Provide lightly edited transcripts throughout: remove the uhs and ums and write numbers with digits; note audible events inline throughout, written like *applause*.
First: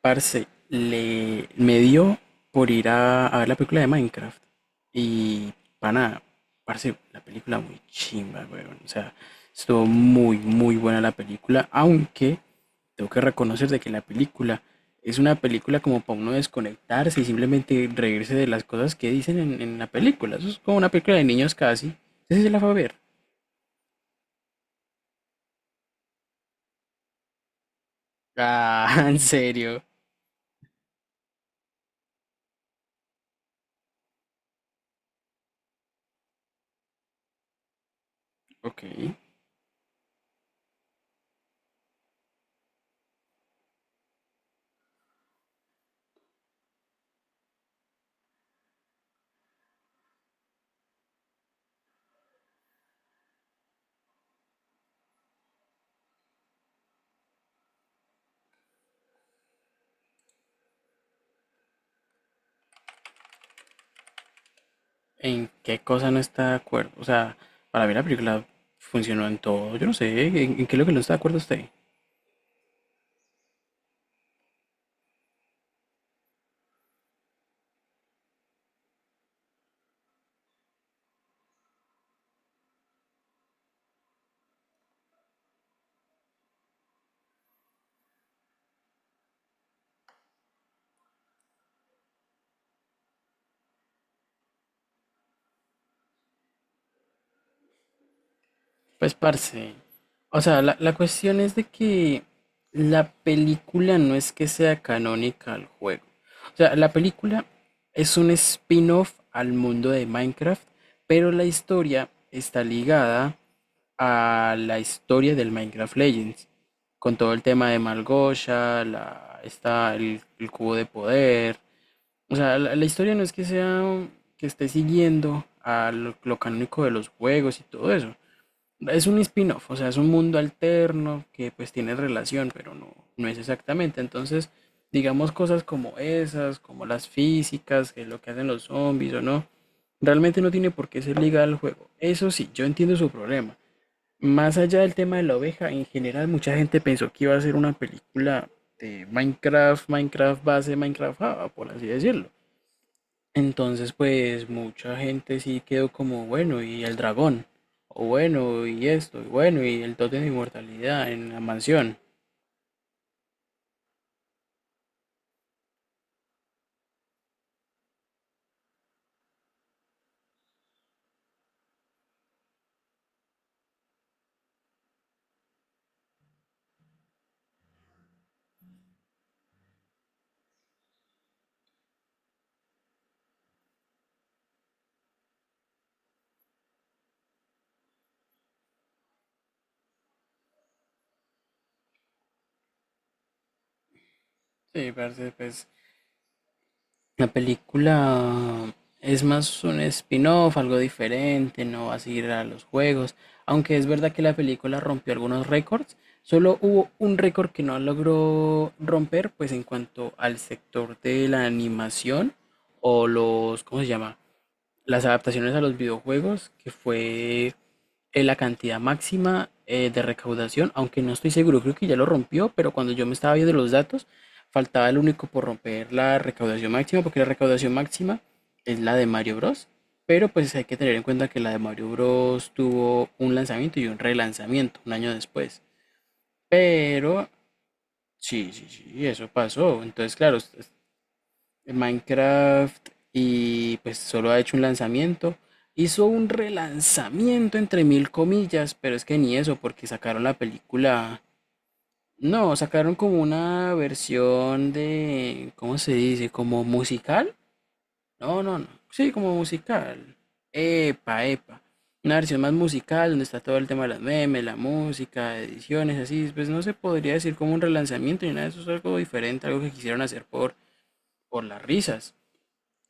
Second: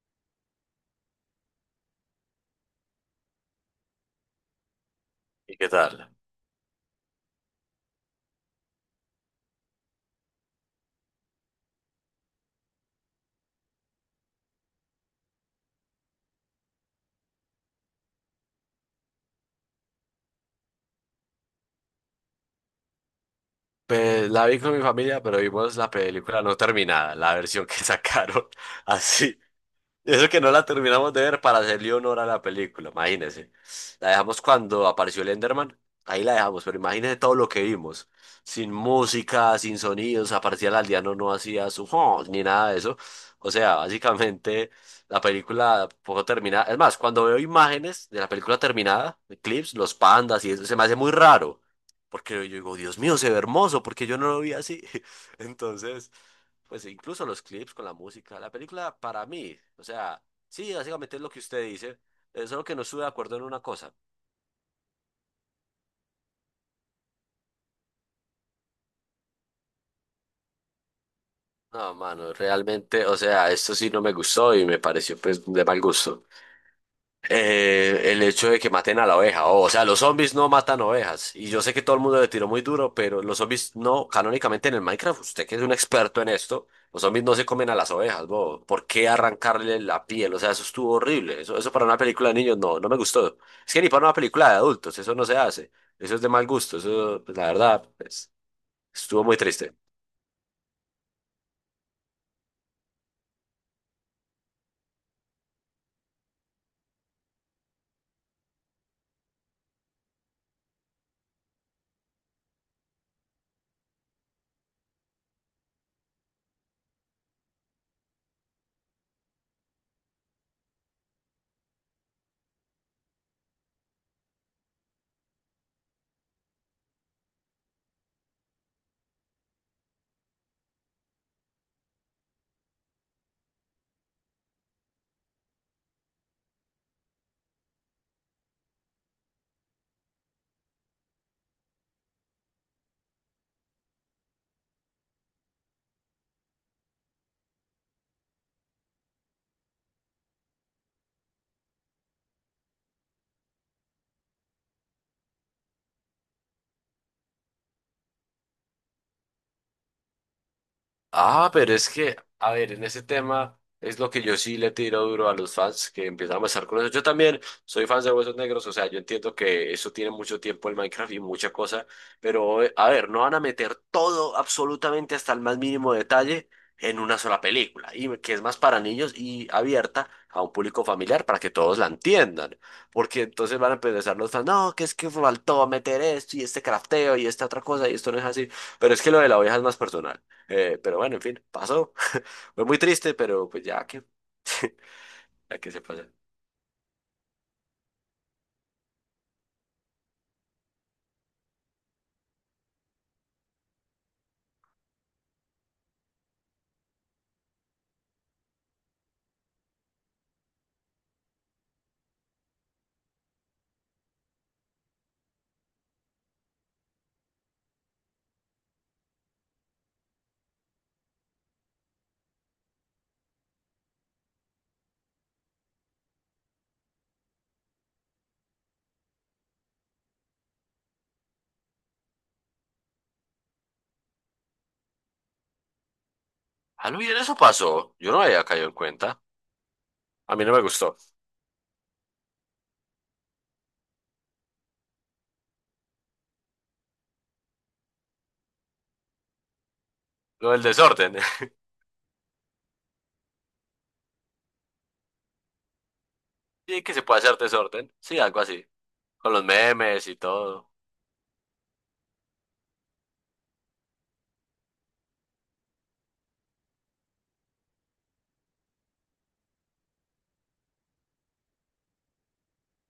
Parce, me dio por ir a ver la película de Minecraft. Y, ¿Y qué tal? pana, parce, la película muy chimba, weón. O sea, estuvo muy buena la película. Aunque tengo que reconocer de que la película es una película como para uno desconectarse y simplemente reírse de las cosas que dicen en la película. Eso es como una película de niños casi. Ese se la fue a ver. Pues la vi con mi familia, pero vimos la película no terminada, la versión que sacaron *laughs* Ah, *laughs* ¿en así. serio? Y eso que no la terminamos de ver para hacerle honor a la película, imagínese. La dejamos cuando apareció el Enderman, ahí la dejamos, pero imagínese todo lo que vimos. Sin Ok. música, sin sonidos, aparecía el aldeano, no hacía su "Oh", ni nada de eso. O sea, básicamente la película poco terminada. Es más, cuando veo imágenes de la película terminada, de clips, los pandas y eso, se me hace muy raro. Porque yo digo, Dios mío, se ve hermoso, porque yo no lo vi así. *laughs* Entonces, pues incluso los clips con la música. La película para mí, o sea, sí, básicamente es lo que usted dice, solo que no estuve de acuerdo en una cosa. ¿En qué cosa no está de acuerdo? O sea, para mí la película funcionó en todo. Yo no sé, en qué es lo que no está de acuerdo usted? No, mano, realmente, o sea, esto sí no me gustó y me pareció pues de mal gusto. El hecho de que maten a la oveja. O sea, los zombies no matan ovejas. Y yo sé que todo el mundo le tiró muy duro, pero los zombies no, canónicamente en el Minecraft, usted que es un experto en esto, los zombies no se comen a las ovejas, bo. ¿Por qué arrancarle la piel? O sea, eso estuvo horrible. Eso para una película de niños no, no me gustó. Es que ni para una película de adultos, eso no se hace. Eso es de mal gusto. Eso, pues, la verdad, pues, Pues, estuvo muy parce. triste. O sea, la cuestión es de que la película no es que sea canónica al juego. O sea, la película es un spin-off al mundo de Minecraft, pero la historia está ligada a la historia del Minecraft Legends, con todo el tema de Malgosha, la, está el cubo de poder. O sea, la historia no es que sea que esté siguiendo a lo canónico de los juegos y todo eso. Es un spin-off, o sea, es un mundo alterno que pues tiene relación, pero no es exactamente. Entonces, digamos cosas como esas, como las físicas, que es lo que hacen los zombies o no, realmente no tiene por qué ser ligada al juego. Eso sí, yo entiendo su problema. Más allá del tema de la oveja, en general mucha gente pensó que iba a ser una película de Minecraft, Minecraft base, Minecraft Java, por así decirlo. Entonces, pues mucha gente sí quedó como, bueno, y el dragón, o bueno, y esto, y bueno, y el tótem de inmortalidad en la Ah, pero es mansión. que, a ver, en ese tema es lo que yo sí le tiro duro a los fans que empiezan a pasar con eso. Yo también soy fan de Huesos Negros, o sea, yo entiendo que eso tiene mucho tiempo el Minecraft y mucha cosa, pero a ver, no van a meter todo, absolutamente hasta el más mínimo detalle, en una sola película, y que es más para niños y abierta a un público familiar para que todos la entiendan. Porque entonces van a empezar los fans, no, que es que faltó meter esto y este crafteo y esta otra cosa y esto no es así. Pero es que lo de la oveja es más personal. Pero bueno, en fin, pasó. *laughs* Fue muy triste, pero pues ya que, Sí, parce, *laughs* ya pues que se pasa. la película es más un spin-off, algo diferente, no va a seguir a los juegos. Aunque es verdad que la película rompió algunos récords, solo hubo un récord que no logró romper, pues en cuanto al sector de la animación o los, ¿cómo se llama? Las adaptaciones a los videojuegos, que fue la cantidad máxima de recaudación, aunque no estoy seguro, creo que ya lo rompió, pero cuando yo me estaba viendo los datos, faltaba el único por romper la recaudación máxima, porque la recaudación máxima es la de Mario Bros. Pero pues hay que tener en cuenta que la de Mario Bros tuvo un lanzamiento y un relanzamiento un año después. Ah, no, bien, Pero eso pasó. Yo no había sí, sí, caído en sí, cuenta. eso pasó. Entonces, A claro, mí no me gustó. en Minecraft y pues solo ha hecho un lanzamiento. Hizo un relanzamiento entre mil comillas, pero es que ni eso, porque sacaron la Lo del desorden. película. *laughs* No, sacaron como una versión de, ¿cómo se dice? ¿Como Sí, que se puede musical? hacer desorden. Sí, algo No, no, así. no. Sí, Con como los memes musical. y todo. Epa, epa. Una versión más musical donde está todo el tema de las memes, la música, ediciones, así. Pues no se podría decir como un relanzamiento ni nada de eso, es algo diferente, algo que quisieron hacer por las risas.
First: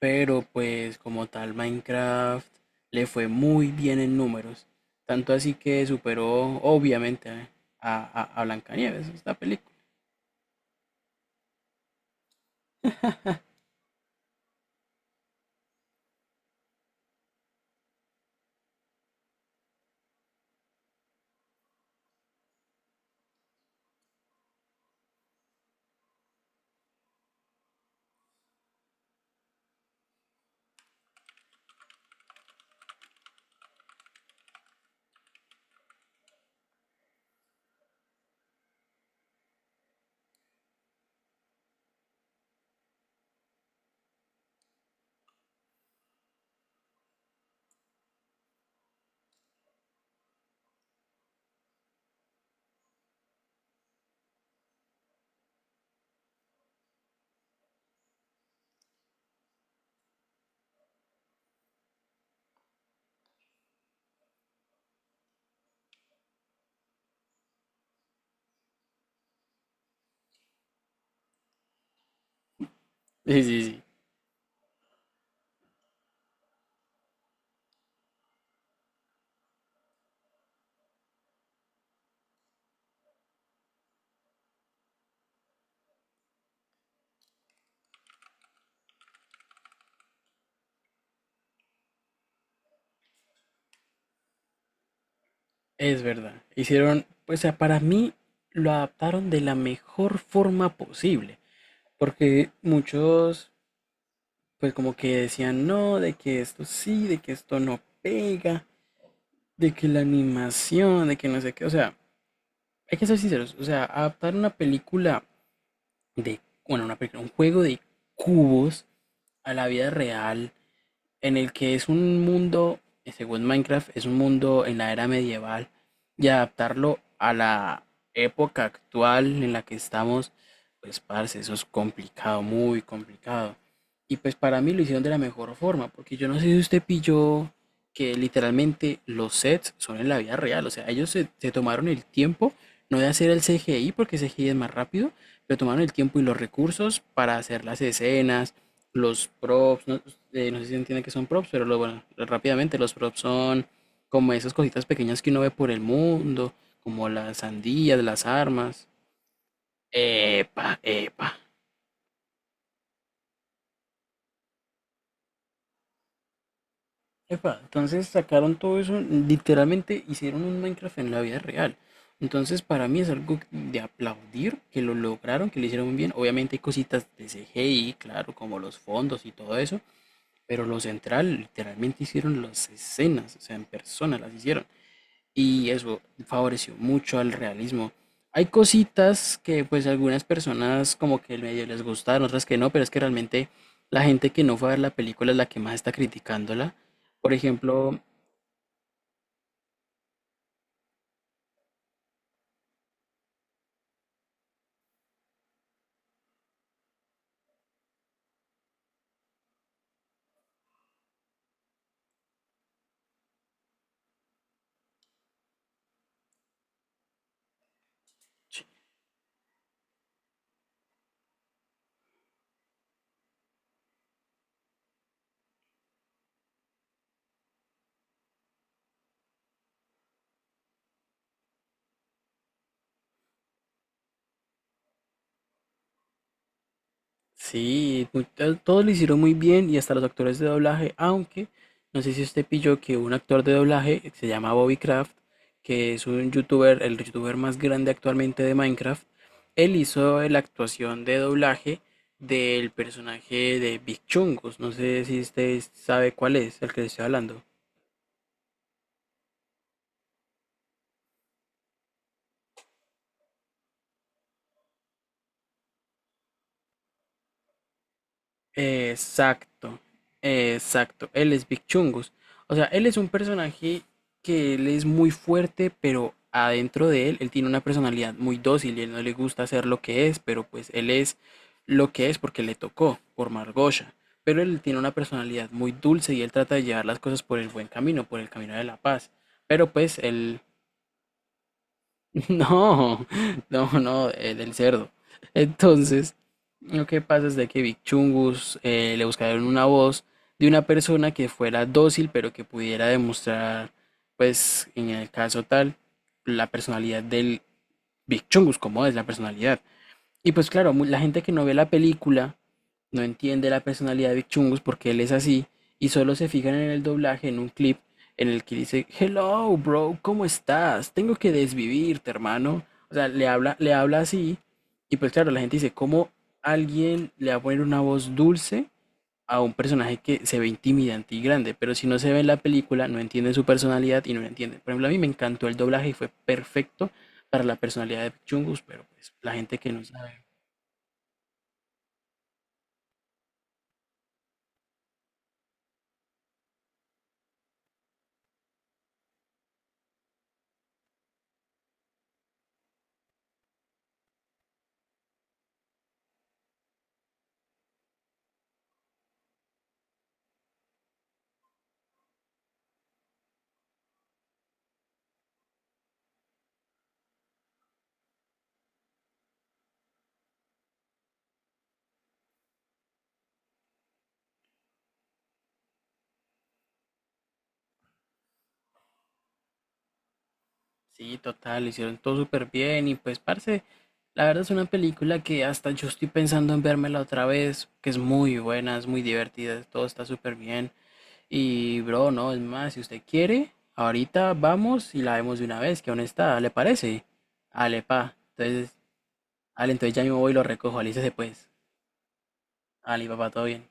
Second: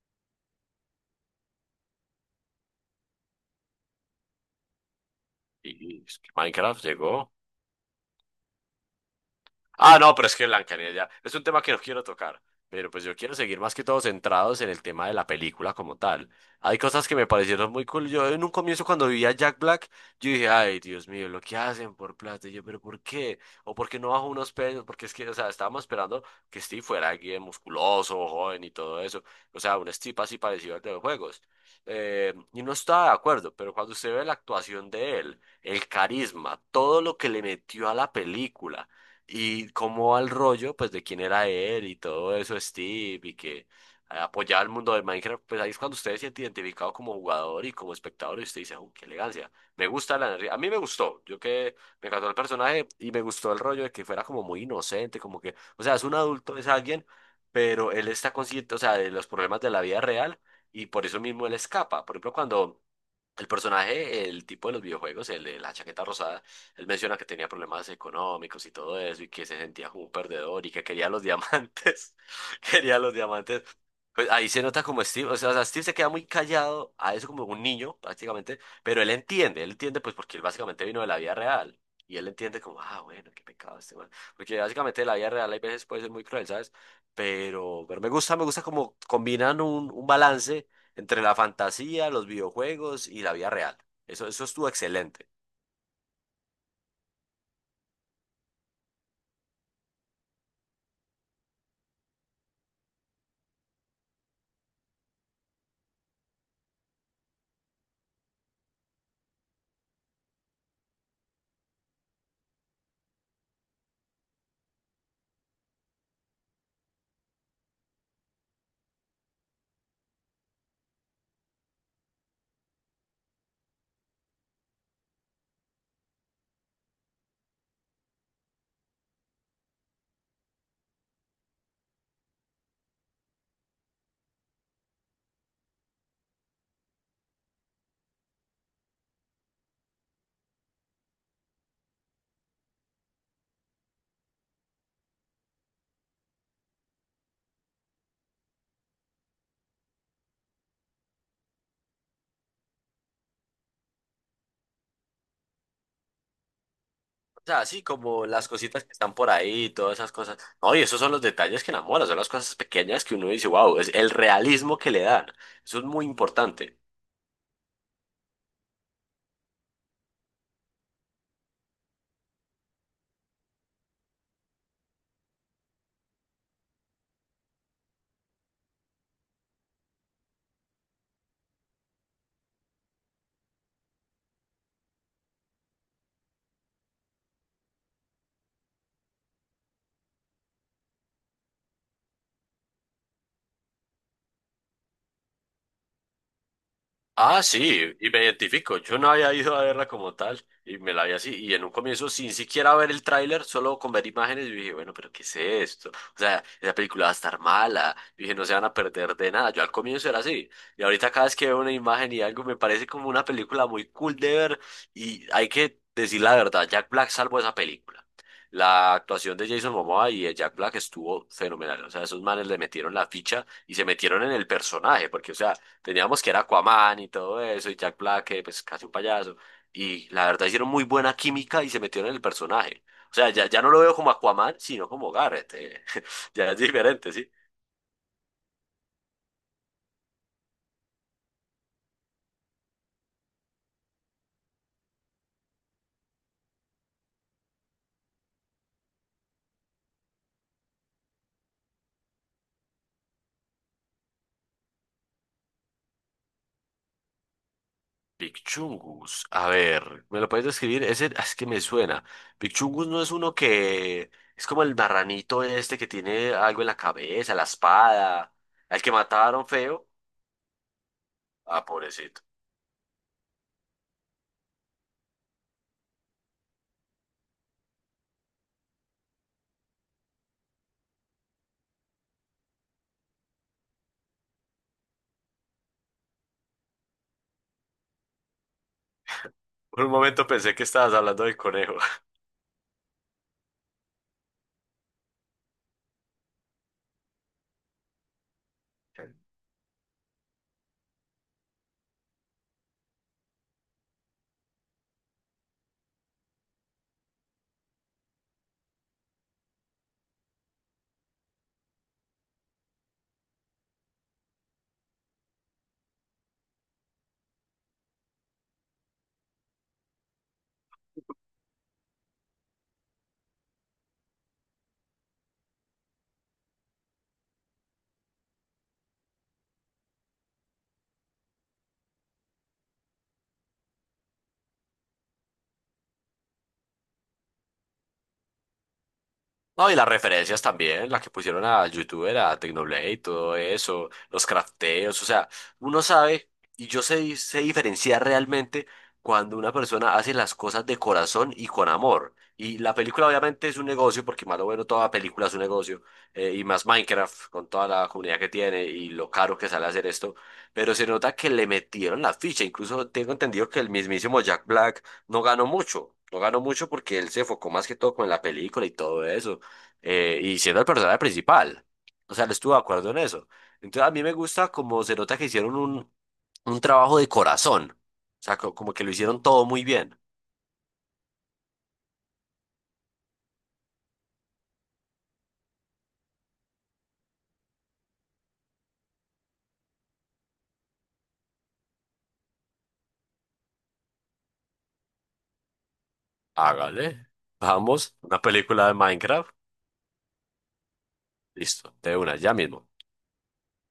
Pero pues como tal Minecraft le fue muy bien en números, tanto así que Y superó Minecraft obviamente llegó. A Blancanieves, esta película. Ah, no, pero es que Blancanieves ya es un tema que no quiero tocar, pero pues yo quiero seguir más que todo centrados en el tema de la película como tal. Hay cosas que me parecieron muy cool. Yo en un comienzo cuando vivía Jack Black, yo dije, ay, Dios mío, lo que hacen por plata. Y yo, pero ¿por qué? ¿O por qué no bajo unos pesos? Porque es que, o sea, estábamos esperando que Steve fuera alguien musculoso, joven y todo eso. O sea, un Steve así parecido al de los juegos. Y no estaba de acuerdo, pero cuando usted ve la actuación de él, el carisma, todo lo que le metió a la película y cómo al rollo, pues de quién era él y todo eso, Steve, y que apoyaba el mundo de Minecraft, pues ahí es cuando usted se siente identificado como jugador y como espectador y usted dice, "¡Oh, qué elegancia! Me gusta la energía". A mí me gustó, yo que me encantó el personaje y me gustó el rollo de que fuera como muy inocente, como que, o sea, es un adulto, es alguien, pero él está consciente, o sea, de los problemas de la vida real y por eso mismo él escapa. Por ejemplo, cuando... el personaje, el tipo de los videojuegos, el de la chaqueta rosada, él menciona que tenía problemas económicos y todo eso y que se sentía como un perdedor y que quería los diamantes. *laughs* Quería los Sí, sí, diamantes. sí, Pues ahí se nota como Steve, o sea, Steve se queda muy callado a eso como un niño prácticamente, pero él entiende pues porque él básicamente vino de la vida real. Y él entiende como, ah, bueno, qué pecado este man. Porque básicamente la vida real hay veces puede ser muy cruel, ¿sabes? Pero me gusta como combinan un balance entre la fantasía, los videojuegos y la vida real. Eso estuvo excelente. es verdad. Hicieron, pues o sea, para mí lo adaptaron de la mejor forma posible, porque muchos pues como que decían no, de que esto sí, de que esto no pega, de que la animación, de que no sé qué, o sea, hay que ser sinceros, o sea, adaptar una película de, bueno, una película, un juego de cubos a la vida real en el que es un mundo, según Minecraft, es un mundo en la era medieval y adaptarlo a la época actual en la que estamos, pues parce, eso es complicado, muy complicado. Y pues para mí lo hicieron de la mejor forma, porque yo no sé si usted pilló que literalmente los sets son en la vida real, o sea, ellos se tomaron el tiempo, no de hacer el CGI, porque CGI es más rápido, pero tomaron el tiempo y los recursos para hacer las escenas, los props, ¿no? Eh, no sé si entiende que son props, pero lo, bueno, rápidamente los props son como esas cositas pequeñas que uno ve por el mundo, como las O sea, así sandías, como las las cositas armas. que están por ahí, todas esas cosas. Epa, No, y esos son los epa. detalles que enamoran, son las cosas pequeñas que uno dice, wow, es el realismo que le dan. Eso es muy importante. Epa, entonces sacaron todo eso, literalmente hicieron un Minecraft en la vida real. Entonces para mí es algo de aplaudir que lo lograron, que lo hicieron muy bien. Obviamente hay cositas de CGI, claro, como los fondos y todo eso, pero lo central, literalmente hicieron las escenas, o sea, en persona las hicieron. Y eso favoreció mucho al realismo. Hay cositas que pues algunas personas como que medio les gustaron, otras que no, pero es que realmente la gente que no fue a ver la película es la que más está criticándola. Por Ah, sí, ejemplo, y me identifico. Yo no había ido a verla como tal y me la vi así. Y en un comienzo, sin siquiera ver el tráiler, solo con ver imágenes, yo dije, bueno, pero ¿qué es esto? O sea, esa película va a estar mala. Yo dije, no se van a perder de nada. Yo al comienzo era así. Y ahorita cada vez que veo una imagen y algo, me parece como una película muy cool de ver. Y hay que decir la verdad, Jack Black salvó esa película. La actuación de Jason Momoa y de Jack Black estuvo fenomenal. O sea, esos manes le metieron la ficha y se metieron en el personaje, porque, o sea, teníamos que era Aquaman y todo eso, y Jack Black, que pues casi un payaso. Y la verdad hicieron muy buena química y se metieron en el personaje. O sea, ya no lo veo como Aquaman, sino como Garrett. *laughs* Ya es diferente, ¿sí? sí, todo lo hicieron muy bien y hasta los actores de doblaje, aunque no sé si usted pilló que un actor de doblaje que se llama Bobby Craft, que es un youtuber, el youtuber más grande actualmente de Minecraft, él hizo la actuación de doblaje del personaje de Big Chungus, no sé si usted sabe cuál es, el que le estoy hablando. Picchungus. A ver, ¿me lo puedes describir? Ese ah, es que me suena. Picchungus no es uno que es como el marranito este que tiene algo en la cabeza, la espada, al que mataron Exacto, feo. exacto. Él es Ah, Big Chungus. pobrecito. O sea, él es un personaje que él es muy fuerte, pero adentro de él, él tiene una personalidad muy dócil y él no le gusta hacer lo que es, pero pues él es lo que es porque le tocó por Margosha. Pero él tiene una personalidad muy dulce y él trata de llevar las cosas por el buen camino, por el camino de la paz. Pero Por un pues momento él pensé que estabas hablando del conejo. *laughs* no, no, no, del cerdo. Entonces, lo que pasa es de que Big Chungus le *laughs* buscaron una voz de una persona que fuera dócil, pero que pudiera demostrar, pues, en el caso tal, la personalidad del Big Chungus, como es la personalidad. Y pues claro, la gente que no ve la película no entiende la personalidad de Vic Chungus porque él es así y solo se fijan en el doblaje, en un clip en el que dice, "Hello, bro, ¿cómo estás? Tengo que desvivirte, hermano". O sea, le habla así y pues claro, la gente dice, ¿cómo alguien le va a poner una voz dulce a un personaje que se ve intimidante y grande? Pero si no se ve en la película, no entienden su personalidad y no la entienden. Por ejemplo, a mí me encantó el doblaje y fue perfecto para la personalidad de Vic Chungus, pero pues la gente No, que y no las sabe. referencias también, las que pusieron a YouTuber, a Tecnoblade, todo eso, los crafteos, o sea, uno sabe y yo sé, sé diferenciar realmente cuando una persona hace las cosas de corazón y con amor. Y la película obviamente es un negocio, porque más o menos toda película es un negocio, y más Minecraft con toda la comunidad que tiene y lo caro que sale hacer esto, pero se nota que le metieron la ficha, incluso tengo entendido que el mismísimo Jack Black no ganó mucho. No ganó mucho porque él se enfocó más que todo con la película y todo eso y siendo el personaje principal. O sea, no estuve de acuerdo en eso. Entonces, a mí me gusta como se nota que hicieron un trabajo de corazón. O sea, como que lo hicieron todo muy bien. Sí, total, hicieron todo súper bien y pues, parce, la verdad es una película que hasta yo estoy pensando en vérmela otra vez, que es muy buena, es muy divertida, todo está súper bien. Y, bro, no, es más, si usted quiere, ahorita vamos y la vemos de una vez, que aún está, ¿le parece? Hágale. Ale, Vamos, pa. una película de Entonces, Minecraft. ale, entonces ya mismo voy y lo recojo, alícese pues. Listo, de una, ya mismo. Ale, papá, todo bien.